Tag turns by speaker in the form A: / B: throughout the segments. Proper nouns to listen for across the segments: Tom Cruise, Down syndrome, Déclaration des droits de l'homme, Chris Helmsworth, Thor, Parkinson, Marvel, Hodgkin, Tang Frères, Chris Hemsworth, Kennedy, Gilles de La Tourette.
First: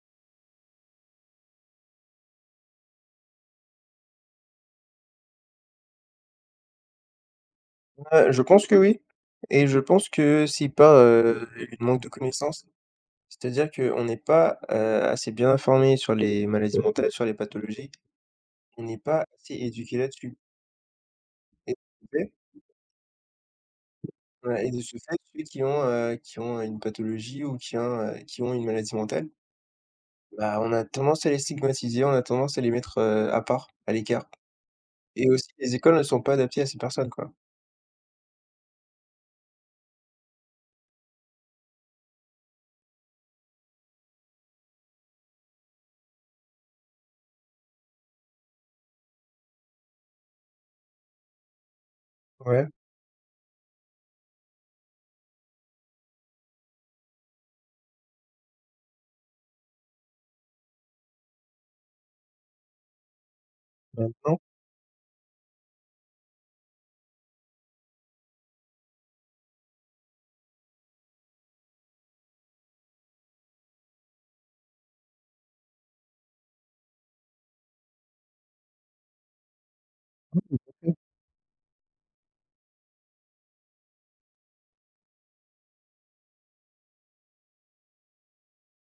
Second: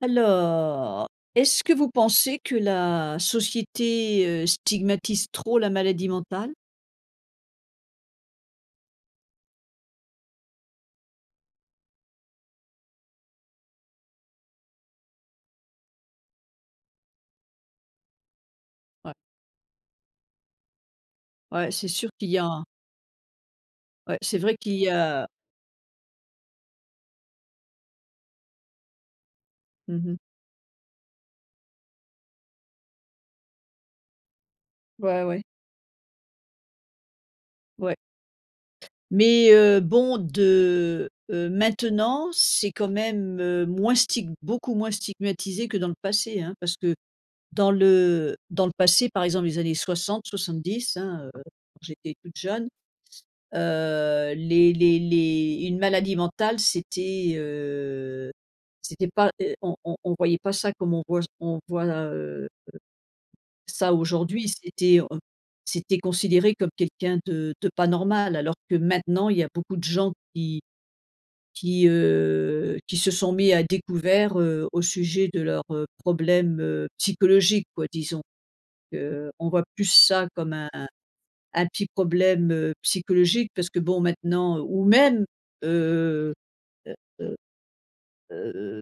A: Alors, est-ce que vous pensez que la société, stigmatise trop la maladie mentale?
B: Je pense que oui et je pense que c'est pas, une manque de connaissances. C'est-à-dire qu'on n'est pas, assez bien informé sur les maladies mentales, sur les pathologies. On n'est
A: Ouais,
B: pas assez éduqué là-dessus.
A: ouais,
B: Et de
A: c'est sûr
B: ce
A: qu'il
B: fait
A: y a un ouais, c'est vrai
B: Ouais, et
A: qu'il
B: de
A: y
B: ce fait,
A: a
B: ceux qui ont une pathologie ou qui ont une maladie mentale,
A: mmh.
B: bah, on a tendance à les stigmatiser, on a tendance à les mettre, à part, à l'écart.
A: Ouais,
B: Et
A: ouais,
B: aussi, les écoles ne sont pas adaptées à ces personnes, quoi.
A: ouais. Mais, bon de maintenant, c'est quand même, moins stig beaucoup moins stigmatisé que dans le passé, hein, parce que Dans le passé, par exemple, les années soixante 70 hein, quand j'étais toute jeune,
B: Ouais,
A: les une maladie mentale, c'était, c'était pas, on voyait pas ça comme on voit, ça
B: maintenant.
A: aujourd'hui. C'était, c'était considéré comme quelqu'un de pas normal, alors que maintenant, il y a beaucoup de gens qui se sont mis à découvert, au sujet de leurs, problèmes, psychologiques, quoi, disons on voit plus ça comme
B: Mmh,
A: un petit problème, psychologique parce que bon maintenant ou même, heu heu heu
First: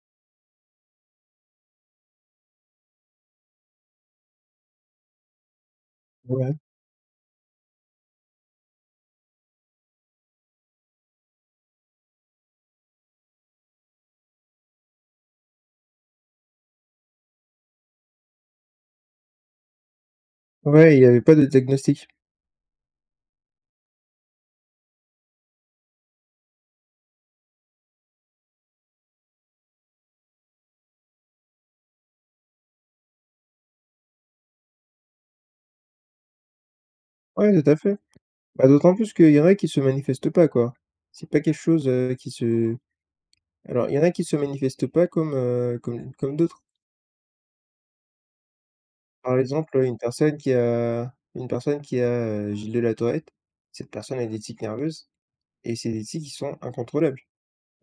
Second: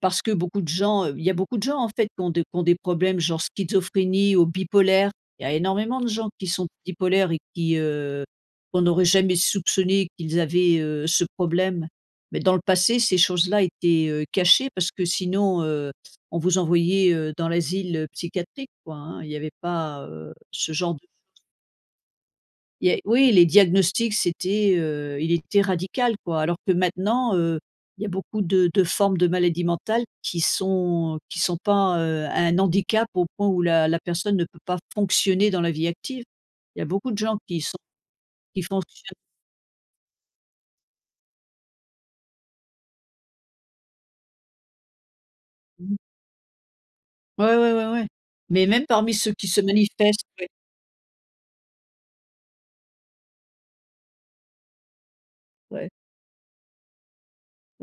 A: parce que beaucoup de gens, il y a beaucoup de gens en fait qui ont des problèmes genre schizophrénie ou bipolaire. Il y a énormément de gens qui
B: ouais.
A: sont bipolaires et qui, qu'on n'aurait jamais soupçonné qu'ils avaient, ce problème. Mais dans le passé, ces choses-là étaient, cachées parce que sinon, on vous envoyait, dans l'asile, psychiatrique quoi, hein. Il y avait pas, ce genre
B: Ouais, il
A: de
B: y avait pas de diagnostic.
A: Il y a oui, les diagnostics, c'était, il était radical, quoi. Alors que maintenant, il y a beaucoup de formes de maladies mentales qui sont pas, un handicap au point où la personne ne peut pas fonctionner dans la vie active. Il y a beaucoup de gens qui
B: Ouais, tout à
A: sont
B: fait.
A: qui
B: Bah, d'autant plus
A: fonctionnent
B: qu'il y en a qui se manifestent pas, quoi. C'est pas quelque chose, qui se Alors il y en a qui se manifestent pas comme,
A: mmh.
B: d'autres.
A: Ouais, ouais, ouais, ouais. Mais même parmi ceux
B: Par
A: qui se
B: exemple,
A: manifestent, ouais,
B: une personne qui a, Gilles de La Tourette, cette personne a des tics nerveuses et
A: ouais,
B: c'est des tics qui sont incontrôlables.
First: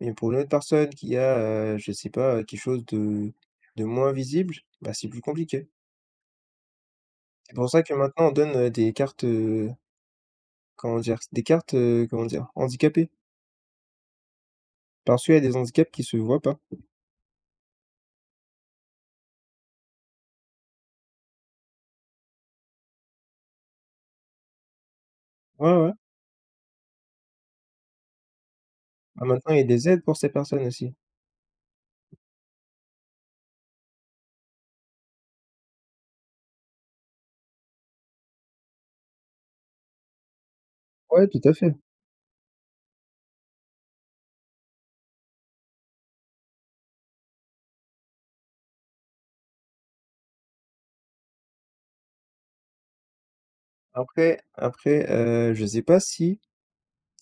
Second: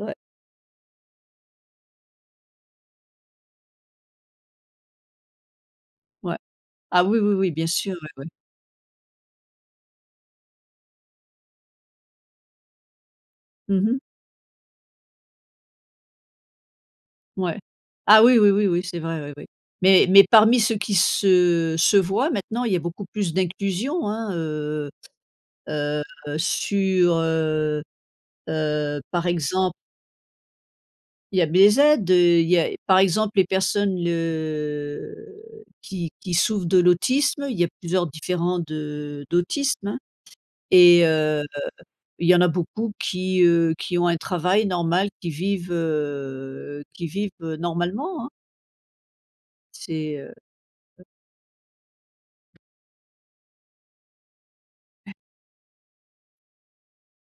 B: Mais pour une autre personne qui a, je sais pas, quelque chose de moins visible, bah, c'est plus compliqué.
A: ouais. Ah oui, oui, oui,
B: C'est
A: bien
B: pour ça
A: sûr,
B: que
A: ouais, ouais.
B: maintenant on donne, des cartes, comment dire? Des cartes, comment dire? Handicapées,
A: Mmh.
B: parce qu'il y a des handicaps qui se voient pas.
A: Ouais. Ah oui, oui, oui, oui, c'est vrai, oui, oui. Mais parmi ceux qui se se voient maintenant, il y a beaucoup plus d'inclusion, hein,
B: Ouais, ouais.
A: heu, sur,
B: Ah
A: par
B: maintenant, il y a
A: exemple,
B: des aides pour ces personnes aussi.
A: il y a des aides, il y a par exemple, les personnes, qui souffrent de l'autisme, il y a plusieurs différents de d'autisme, hein, et
B: Ouais, tout
A: heu,
B: à fait.
A: il y en a beaucoup qui ont un travail normal, qui vivent, normalement, hein. C'est,
B: Après, je sais pas si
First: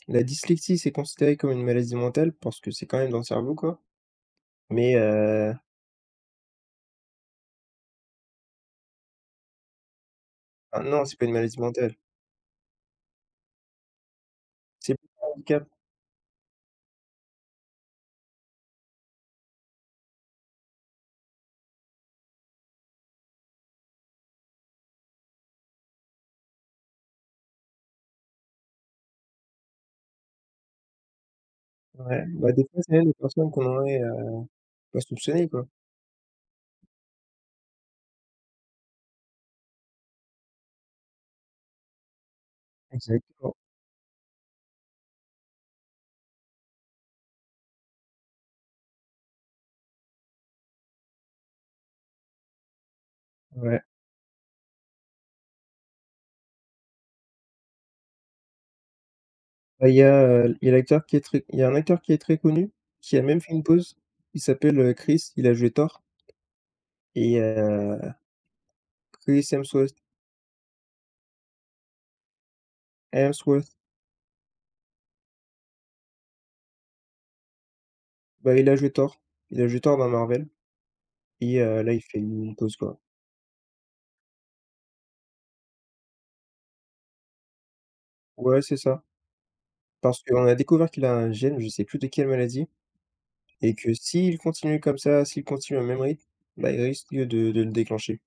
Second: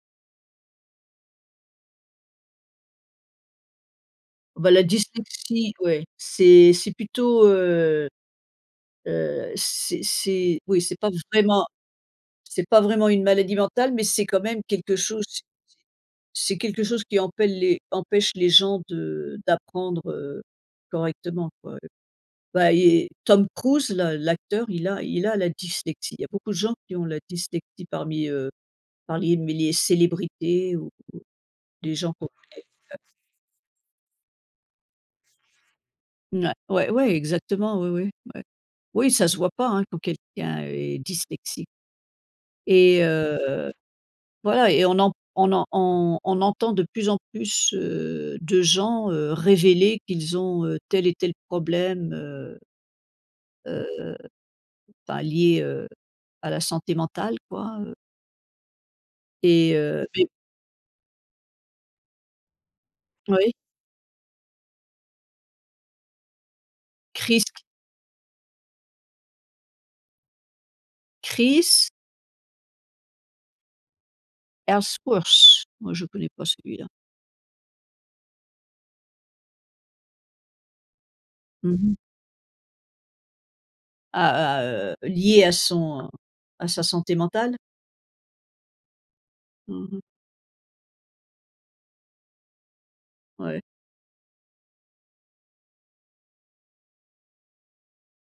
B: la dyslexie, c'est considéré comme une maladie mentale parce que c'est quand même dans le cerveau, quoi,
A: Bah, la
B: mais heu,
A: dyslexie, ouais, c'est plutôt, c'est oui,
B: ah non, c'est pas une maladie mentale,
A: c'est pas vraiment une maladie mentale, mais c'est quand même
B: c'est
A: quelque
B: plus
A: chose
B: un
A: c'est
B: handicap.
A: quelque chose qui empelle les empêche les gens de d'apprendre, correctement, quoi. Bah et Tom Cruise, là, l'acteur, il a la dyslexie. Il y a beaucoup de gens qui ont la dyslexie parmi, parmi les célébrités ou des gens
B: Ouais,
A: qu'on
B: bah, des fois, c'est même des personnes qu'on aurait, pas soupçonnées, quoi.
A: ouais, ouais, ouais, exactement, ouais ouais. Oui, ça se voit pas, hein, quand quelqu'un est dyslexique et heu,
B: Exactement.
A: voilà et on entend de plus en plus, de gens, révéler qu'ils ont, tel et tel problème,
B: Ouais.
A: heu, enfin lié, à la santé mentale quoi,
B: Bah,
A: mais
B: il y a un acteur qui est très connu, qui a même fait
A: oui,
B: une pause. Il s'appelle, Chris, il a joué Thor et
A: Chris
B: Chris Hemsworth
A: Chris
B: Hemsworth,
A: Helmsworth, moi je connais pas celui-là.
B: bah, il a joué Thor. Il a joué Thor dans Marvel. Et là,
A: Mmh.
B: il fait une pause, quoi.
A: Lié à son à sa santé mentale?
B: Ouais, c'est ça.
A: Mmh,
B: Parce qu'on a découvert qu'il a un gène, je sais plus de quelle maladie
A: ouais.
B: et que s'il continue comme ça, s'il continue au même rythme, bah, il risque de le déclencher.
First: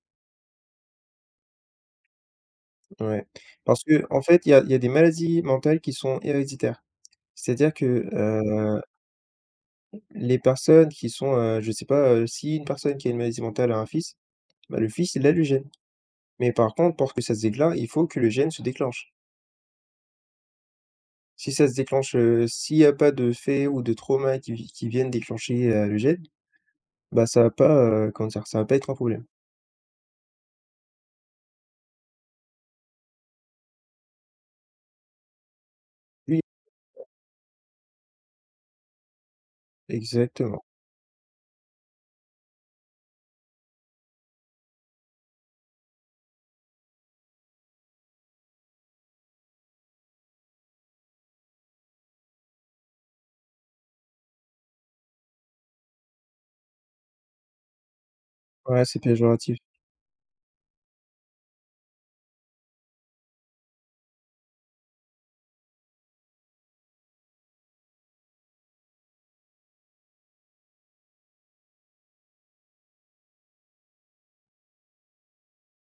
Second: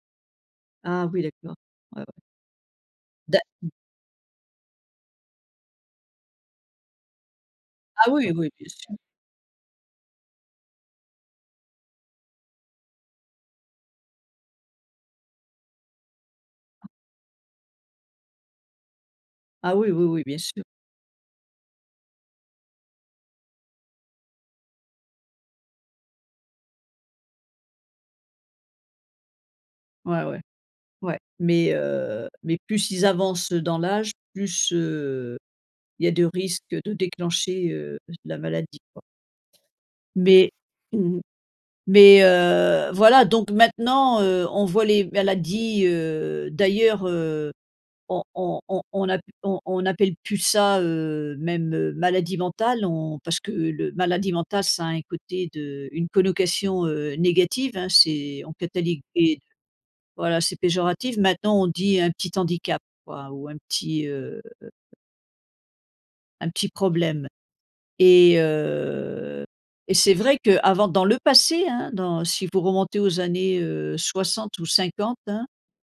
A: Ah oui, d'accord. Ouais, ouais.
B: Ouais.
A: Da
B: Parce que en fait, il y a des maladies mentales qui sont héréditaires. C'est-à-dire que,
A: ah oui, oui, bien
B: heu,
A: sûr.
B: les personnes qui sont, je sais pas, si une personne qui a une maladie mentale a un fils, bah, le fils, il a le gène. Mais par contre, pour que ça se déclare, il faut que le gène se déclenche.
A: Ah oui, oui, oui, bien sûr.
B: Si ça se déclenche, s'il y a pas de faits ou de trauma qui viennent déclencher, le gène, bah, ça va pas, comment dire? Ça va pas être un problème.
A: Ouais, ouais, ouais. Mais plus ils avancent dans l'âge, plus, il y a de
B: Oui,
A: risques de déclencher, la maladie, quoi. Mais
B: exactement.
A: mmh. Mais, voilà, donc maintenant, on voit les maladies, d'ailleurs, on appelle plus ça, même, maladie mentale, on parce que le maladie mentale, ça a un côté de une connotation, négative, hein, c'est on
B: Ouais, c'est
A: catalogue
B: péjoratif.
A: Voilà, c'est péjoratif. Maintenant, on dit un petit handicap, quoi, ou un petit problème et heu et c'est vrai que avant, dans le passé, hein, dans si vous remontez aux années, 60 ou 50, hein,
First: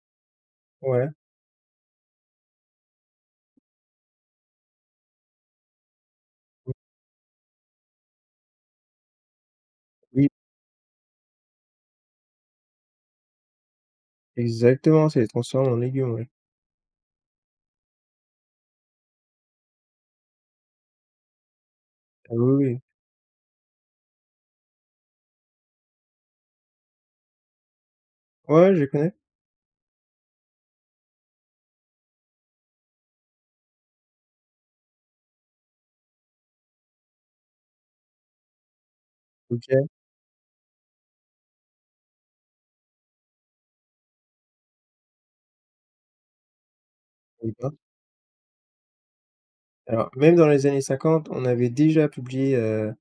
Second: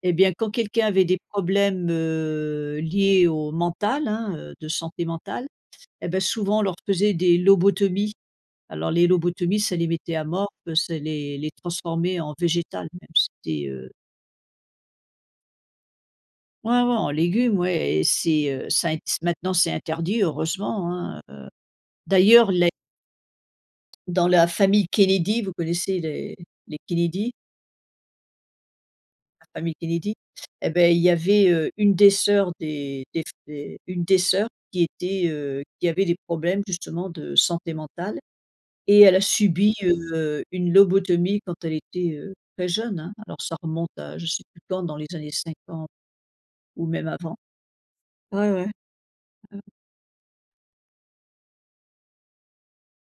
A: et bien quand quelqu'un avait
B: Ouais.
A: des problèmes, liés au mental, hein, de santé mentale, eh bah, souvent on leur faisait des lobotomies. Alors les lobotomies, ça les mettait à
B: Oui,
A: mort, ça les transformait en végétal même. C'était,
B: exactement, ça les transforme en légumes, ouais.
A: Ouais, ouais, en légumes, ouais et c'est, ça int maintenant c'est interdit, heureusement, hein.
B: Ah
A: D'ailleurs,
B: oui,
A: les
B: oui.
A: dans la famille Kennedy, vous connaissez les Kennedy?
B: Ouais, je les connais.
A: La famille Kennedy? Eh ben il y avait, une des sœurs des une des sœurs qui était, qui avait des problèmes justement de santé mentale et elle a
B: OK,
A: subi,
B: je
A: une lobotomie quand elle était, très jeune, hein. Alors ça remonte à je sais plus quand, dans les années 50 ou même avant.
B: savais pas.
A: Ouais, ouais,
B: Alors, même dans les années 50 on avait déjà publié,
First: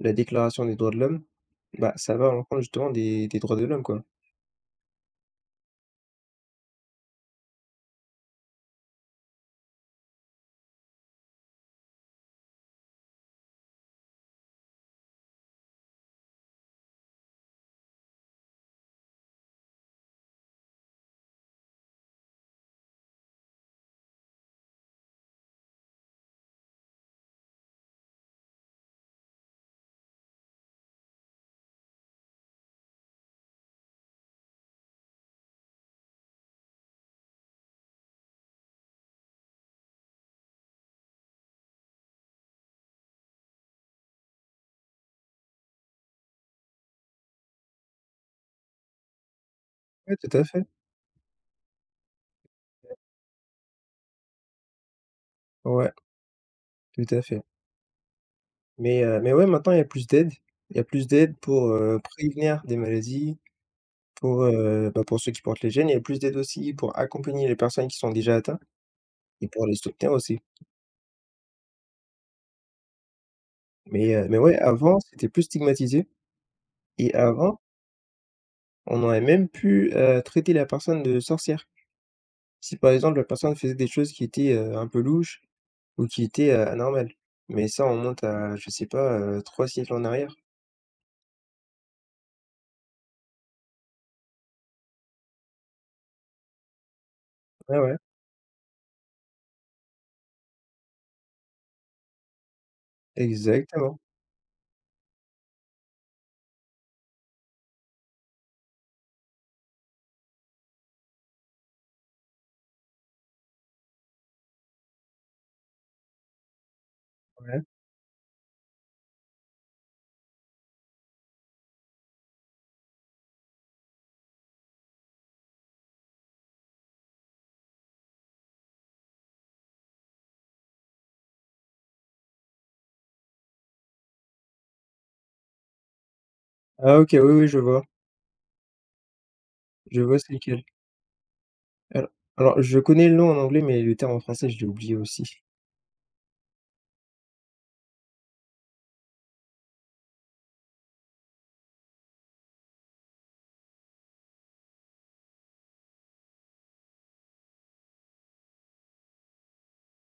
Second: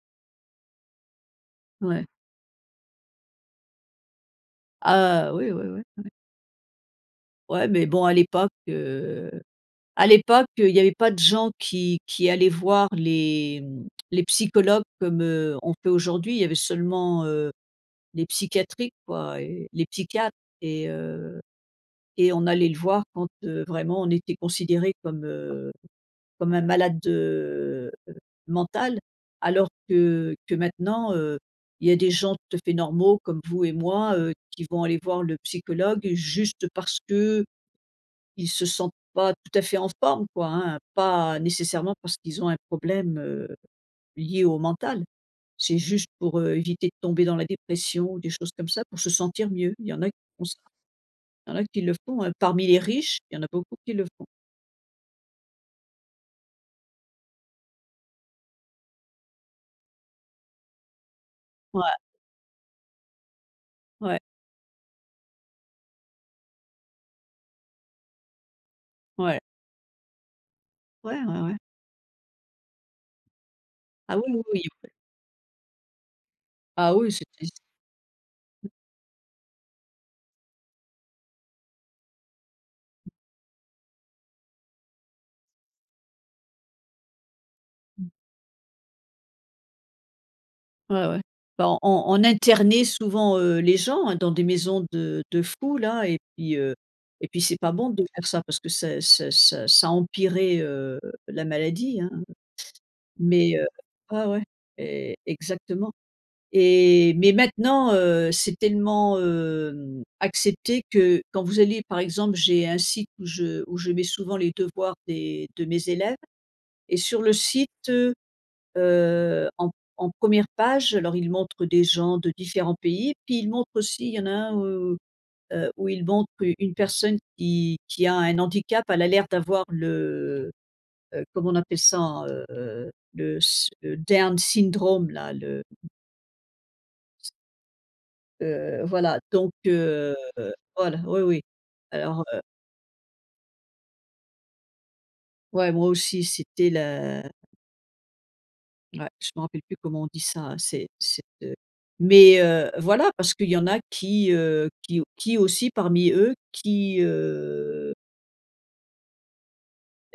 B: la Déclaration des droits de l'homme. Bah,
A: ouais.
B: ça va à l'encontre justement des droits de l'homme, quoi.
A: Ah oui, oui, oui. Ouais, mais bon à l'époque, il y avait pas de gens qui allaient voir les, mmh, les psychologues comme, on fait aujourd'hui. Il y avait seulement, les psychiatriques quoi et les psychiatres et on allait le voir quand, vraiment on était considéré comme, comme un malade, mental. Alors que maintenant, il y a des gens tout à fait normaux comme vous et moi, qui vont aller voir le psychologue juste parce que ils se sentent pas tout à fait en forme quoi, hein, pas nécessairement parce qu'ils ont un problème, lié au mental. C'est juste pour, éviter de tomber dans la dépression ou des choses comme ça, pour se sentir mieux. Il y en a
B: Ouais,
A: qui
B: tout à
A: font ça,
B: fait.
A: il y en a qui le font, hein. Parmi les riches, il y en a beaucoup qui le font.
B: Ouais, tout à fait. Mais ouais, maintenant il y a plus d'aide. Il y a plus d'aide pour,
A: Ouais,
B: prévenir des maladies,
A: ouais,
B: pour, pour ceux qui portent les gènes. Il y a plus d'aide aussi pour accompagner les personnes qui sont déjà atteintes.
A: ouais.
B: Et pour les soutenir aussi.
A: Ouais, ouais, ouais.
B: Mais
A: Ah oui,
B: heu, mais ouais,
A: oui, oui.
B: avant, c'était plus stigmatisé
A: Ah oui,
B: et
A: c'est.
B: avant, on aurait même pu, traiter la personne de sorcière. Si par exemple la personne faisait des choses qui étaient, un peu louches ou qui étaient, anormales. Mais ça, on monte à, je sais pas, 3 siècles en arrière.
A: Ouais, ouais. Bah, on internait souvent, les gens, hein, dans des maisons de fous là et puis c'est pas
B: Ouais,
A: bon
B: ouais,
A: de faire ça parce que ça empirait, la maladie, hein. Mais,
B: exactement,
A: ouais, ouais et exactement et mais maintenant, c'est tellement, accepté que quand vous allez par exemple, j'ai un site où je mets souvent les devoirs des de mes élèves et sur le
B: ouais.
A: site, en en 1 page, alors il montre des gens de différents pays, puis il montre aussi il y en a un où, où il montre u une personne qui a un handicap. Elle a l'air d'avoir le, comment on appelle ça? Le s le Down syndrome là, le,
B: Ah OK, oui, oui, je vois.
A: voilà donc
B: Je vois c'est lequel.
A: voilà, oui, oui.
B: Alors
A: Alors,
B: alors je connais le nom en anglais, mais le terme en français, je l'ai oublié aussi.
A: ouais, moi aussi c'était la Ouais, je me rappelle plus comment on dit ça, hein, c'est, mais voilà, parce qu'il y en a qui aussi parmi eux qui,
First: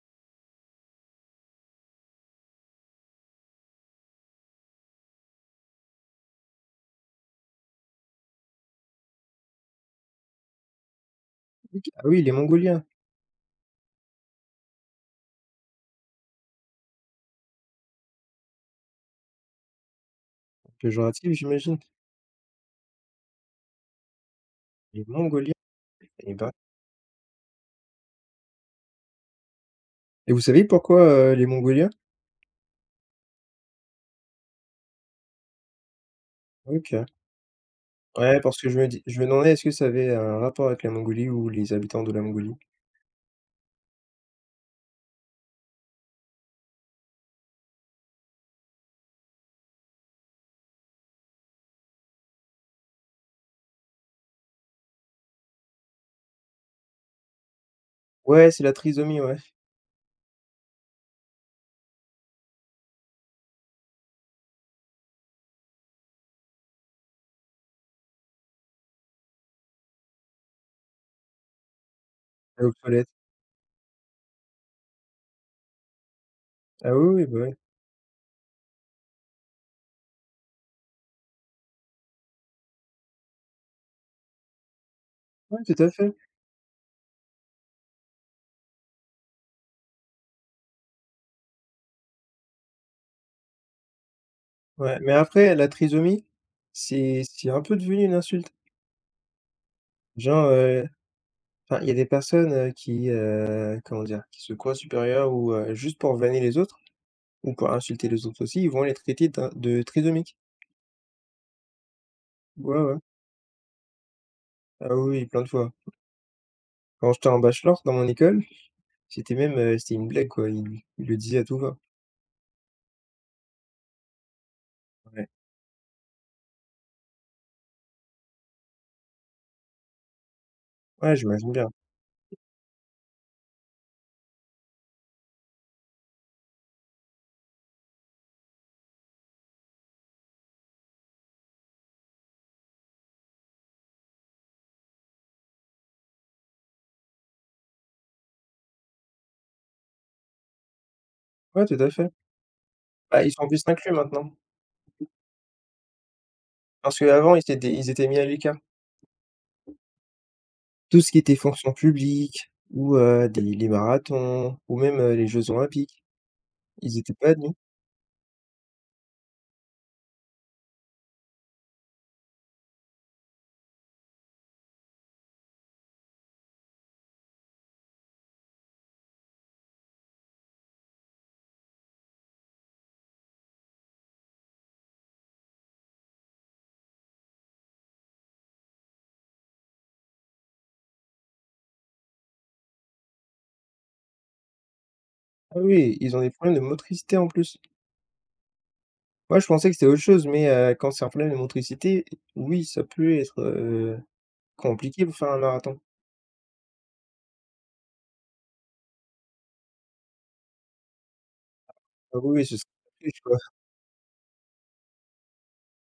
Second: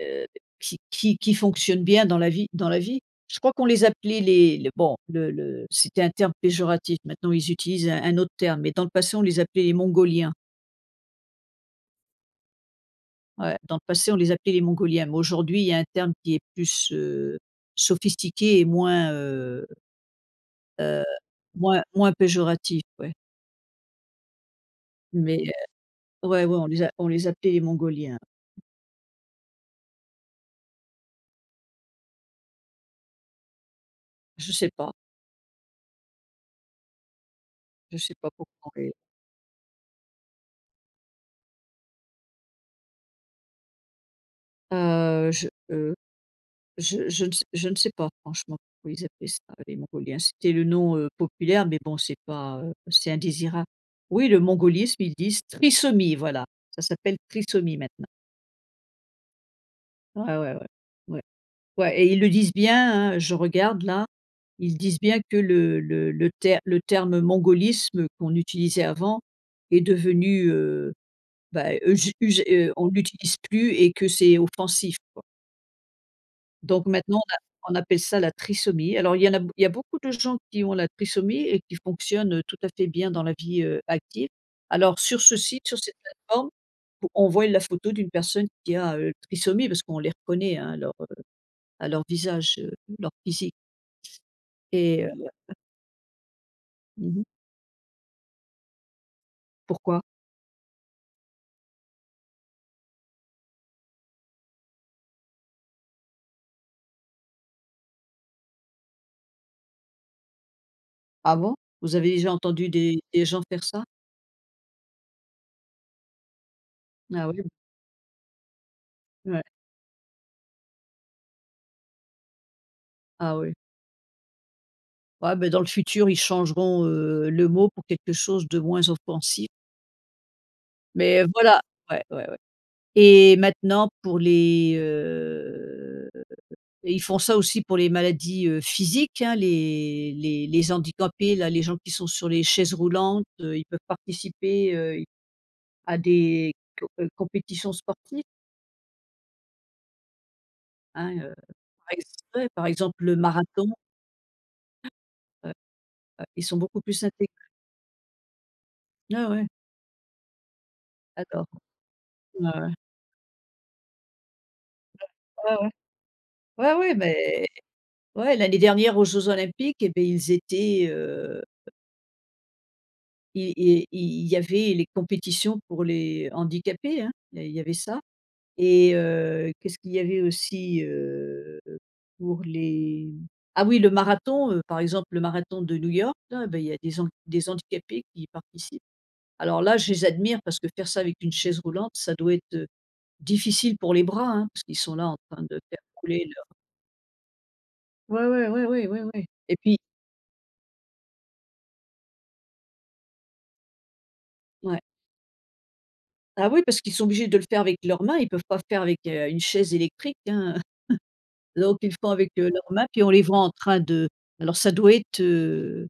A: heu, qui fonctionnent bien dans la vie dans la vie. Je crois qu'on les appelait les bon, le c'était un terme péjoratif, maintenant ils utilisent un autre terme, mais dans le passé on les appelait les mongoliens.
B: OK. Ah oui, les Mongoliens,
A: Ouais, dans le passé on les appelait les mongoliens, mais aujourd'hui il y a un terme qui est plus, sophistiqué et moins, heu,
B: péjoratif, j'imagine.
A: moins péjoratif, ouais.
B: Les
A: Mais
B: Mongoliens, eh
A: ouais,
B: ben.
A: ouais, on les a on les appelait les Mongoliens.
B: Et vous savez pourquoi, les Mongoliens?
A: Je sais pas,
B: OK.
A: je sais pas
B: Ouais, parce que
A: pourquoi on les
B: je me demandais est-ce que ça avait un rapport avec la Mongolie ou les habitants de la Mongolie?
A: heu, je, heu, je ne sais je ne sais pas franchement pourquoi ils appelaient ça les Mongoliens. C'était le nom, populaire, mais bon, c'est pas, c'est indésirable. Oui, le mongolisme, ils disent trisomie, voilà, ça s'appelle trisomie maintenant.
B: Ouais, c'est la trisomie, ouais,
A: Ouais, ouais, ouais. Ouais, ouais et ils le disent bien, hein, je regarde là, ils disent bien que le terme mongolisme qu'on utilisait avant est devenu, Bah, j j
B: elle est
A: on ne
B: obsolète.
A: l'utilise plus et que c'est offensif, quoi. Donc
B: Ah
A: maintenant
B: oui, oui,
A: on a
B: bah, ouais.
A: on appelle ça la trisomie. Alors il y en a il y a beaucoup de gens qui ont la trisomie et qui fonctionnent, tout à fait bien dans la vie, active. Alors sur ce
B: Ouais,
A: site, sur
B: tout à
A: cette
B: fait.
A: plateforme, on voit la photo d'une personne qui a, trisomie parce qu'on les reconnaît, hein, à leur visage, leur physique
B: Ouais,
A: et
B: mais
A: heu
B: après la trisomie, c'est
A: mmh.
B: c'est un peu devenu une insulte.
A: Pourquoi?
B: Genre, enfin, il y a des personnes, qui, comment dire? Qui se croient supérieures ou juste pour vanner les autres ou pour insulter les autres aussi, ils vont les traiter d'un de trisomiques.
A: Ah bon? Vous avez déjà entendu
B: Ouais, ouais.
A: des gens faire ça?
B: Ah oui, oui, plein de fois. Quand
A: Ah
B: j'étais en
A: oui?
B: bachelor dans mon école, c'était
A: Ouais.
B: même, c'était une blague, quoi. Ils le disaient à tout va.
A: Ah oui.
B: Ouais.
A: Ouais, beh, dans le futur, ils changeront, le mot pour quelque chose de moins offensif,
B: Ouais,
A: mais
B: j'imagine
A: voilà,
B: bien.
A: ouais, ouais, ouais et maintenant pour les, ils font ça aussi pour les maladies, physiques, hein, les handicapés, là, les gens qui sont sur les chaises roulantes, ils peuvent participer, à des co compétitions sportives, hein, heu,
B: Ouais, tout à
A: par ex
B: fait.
A: ouais, par exemple le
B: Bah, ils sont plus
A: marathon,
B: inclus maintenant.
A: heu, ouais, ils sont beaucoup
B: Parce
A: plus intégrés.
B: qu'avant, ils étaient mis à l'écart.
A: Ouais, ouais,
B: Tout ce qui était
A: d'accord.
B: fonction
A: Ouais,
B: publique
A: ouais.
B: ou des les marathons ou même, les Jeux
A: Ouais, ouais.
B: olympiques,
A: Ouais,
B: ils
A: ouais,
B: n'étaient pas
A: mais
B: admis.
A: ouais, l'année dernière aux Jeux olympiques et beh, ils étaient, i i il y avait les compétitions pour les handicapés, hein, il y avait ça qu'est-ce qu'il y avait aussi, pour les ah oui, le marathon, par exemple, le marathon de New York là, beh, il y a des han des handicapés qui y participent. Alors là, je les admire parce que faire ça avec une chaise roulante, ça doit être, difficile pour les bras, hein, parce qu'ils sont là en train
B: Ah
A: de faire
B: oui, ils ont
A: rouler
B: des
A: leur
B: problèmes de motricité en plus.
A: ouais, ouais, ouais, ouais, ouais, ouais
B: Moi, je
A: et
B: pensais que
A: puis
B: c'était autre chose, mais quand c'est un problème de motricité, oui, ça peut être,
A: ouais.
B: compliqué pour faire un marathon.
A: Ah oui, parce qu'ils sont obligés de le faire avec leurs mains, ils peuvent pas faire avec, une chaise électrique, hein. Donc ils le font
B: Ah oui,
A: avec,
B: oui, ce serait
A: leurs mains, puis on
B: compliqué,
A: les
B: quoi.
A: voit en train de alors ça doit être,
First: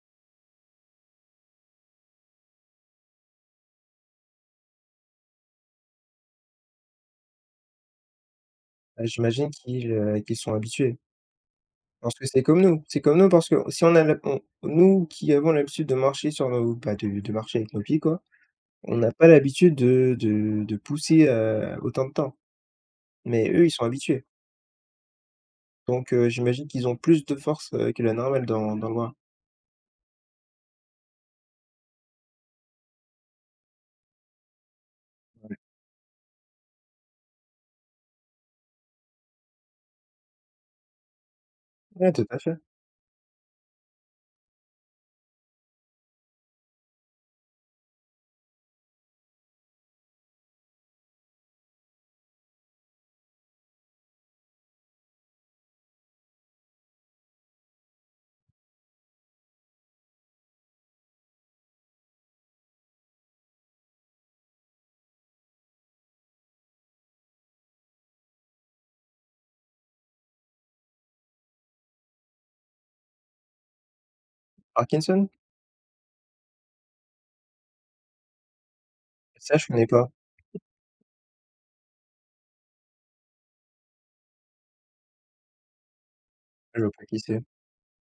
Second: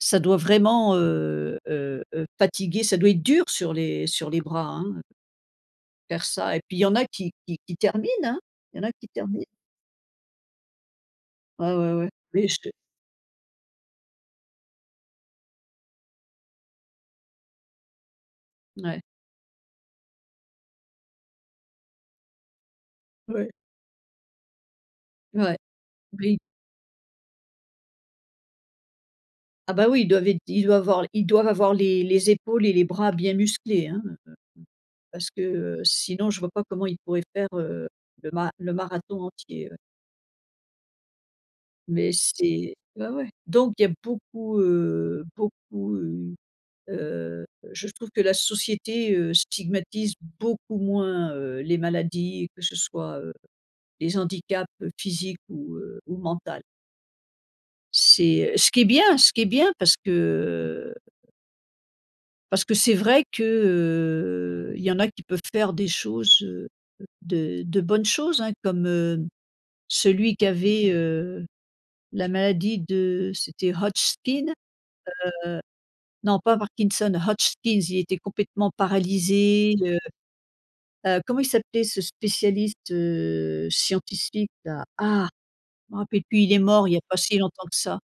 A: ça doit vraiment, fatiguer, ça doit être dur sur les bras, hein, faire ça et puis il y en a qui terminent, hein. Il y en a
B: Bah,
A: qui terminent.
B: j'imagine qu'ils sont habitués.
A: Ouais, ouais, ouais.
B: Parce que
A: Mais je
B: c'est comme nous parce que si on a la on nous qui avons l'habitude de marcher sur nos bah, de marcher avec nos pieds, quoi. On
A: ouais,
B: n'a pas l'habitude de pousser, autant de temps, mais
A: ouais,
B: eux, ils sont habitués.
A: ouais.
B: Donc
A: Oui.
B: j'imagine qu'ils ont plus de force, que la normale dans le bras.
A: Ah bah oui, ils doivent avoir les épaules et les bras bien musclés, hein. Parce que, sinon je vois pas comment il pourrait faire, le ma le marathon entier, ouais.
B: Ouais,
A: Mais
B: tout à fait.
A: c'est ouais, ouais. Donc il y a beaucoup, beaucoup, heu, je trouve que la société, stigmatise beaucoup moins, les maladies, que ce soit, les handicaps, physiques ou mentales. C'est ce qui est bien ce qui est bien parce que c'est vrai que, il y en a qui peuvent faire des choses, de bonnes choses, hein, comme, celui qui avait, la maladie de c'était Hodgkin?
B: Parkinson?
A: Non, pas Parkinson, Hodgkin, il était complètement
B: Ça, je
A: paralysé,
B: connais pas.
A: comment il s'appelait ce spécialiste, scientifique là? Ah! Je me rappelle plus, il est
B: Je
A: mort
B: vois
A: il n'y a
B: pas
A: pas
B: qui
A: si
B: c'est.
A: longtemps que ça.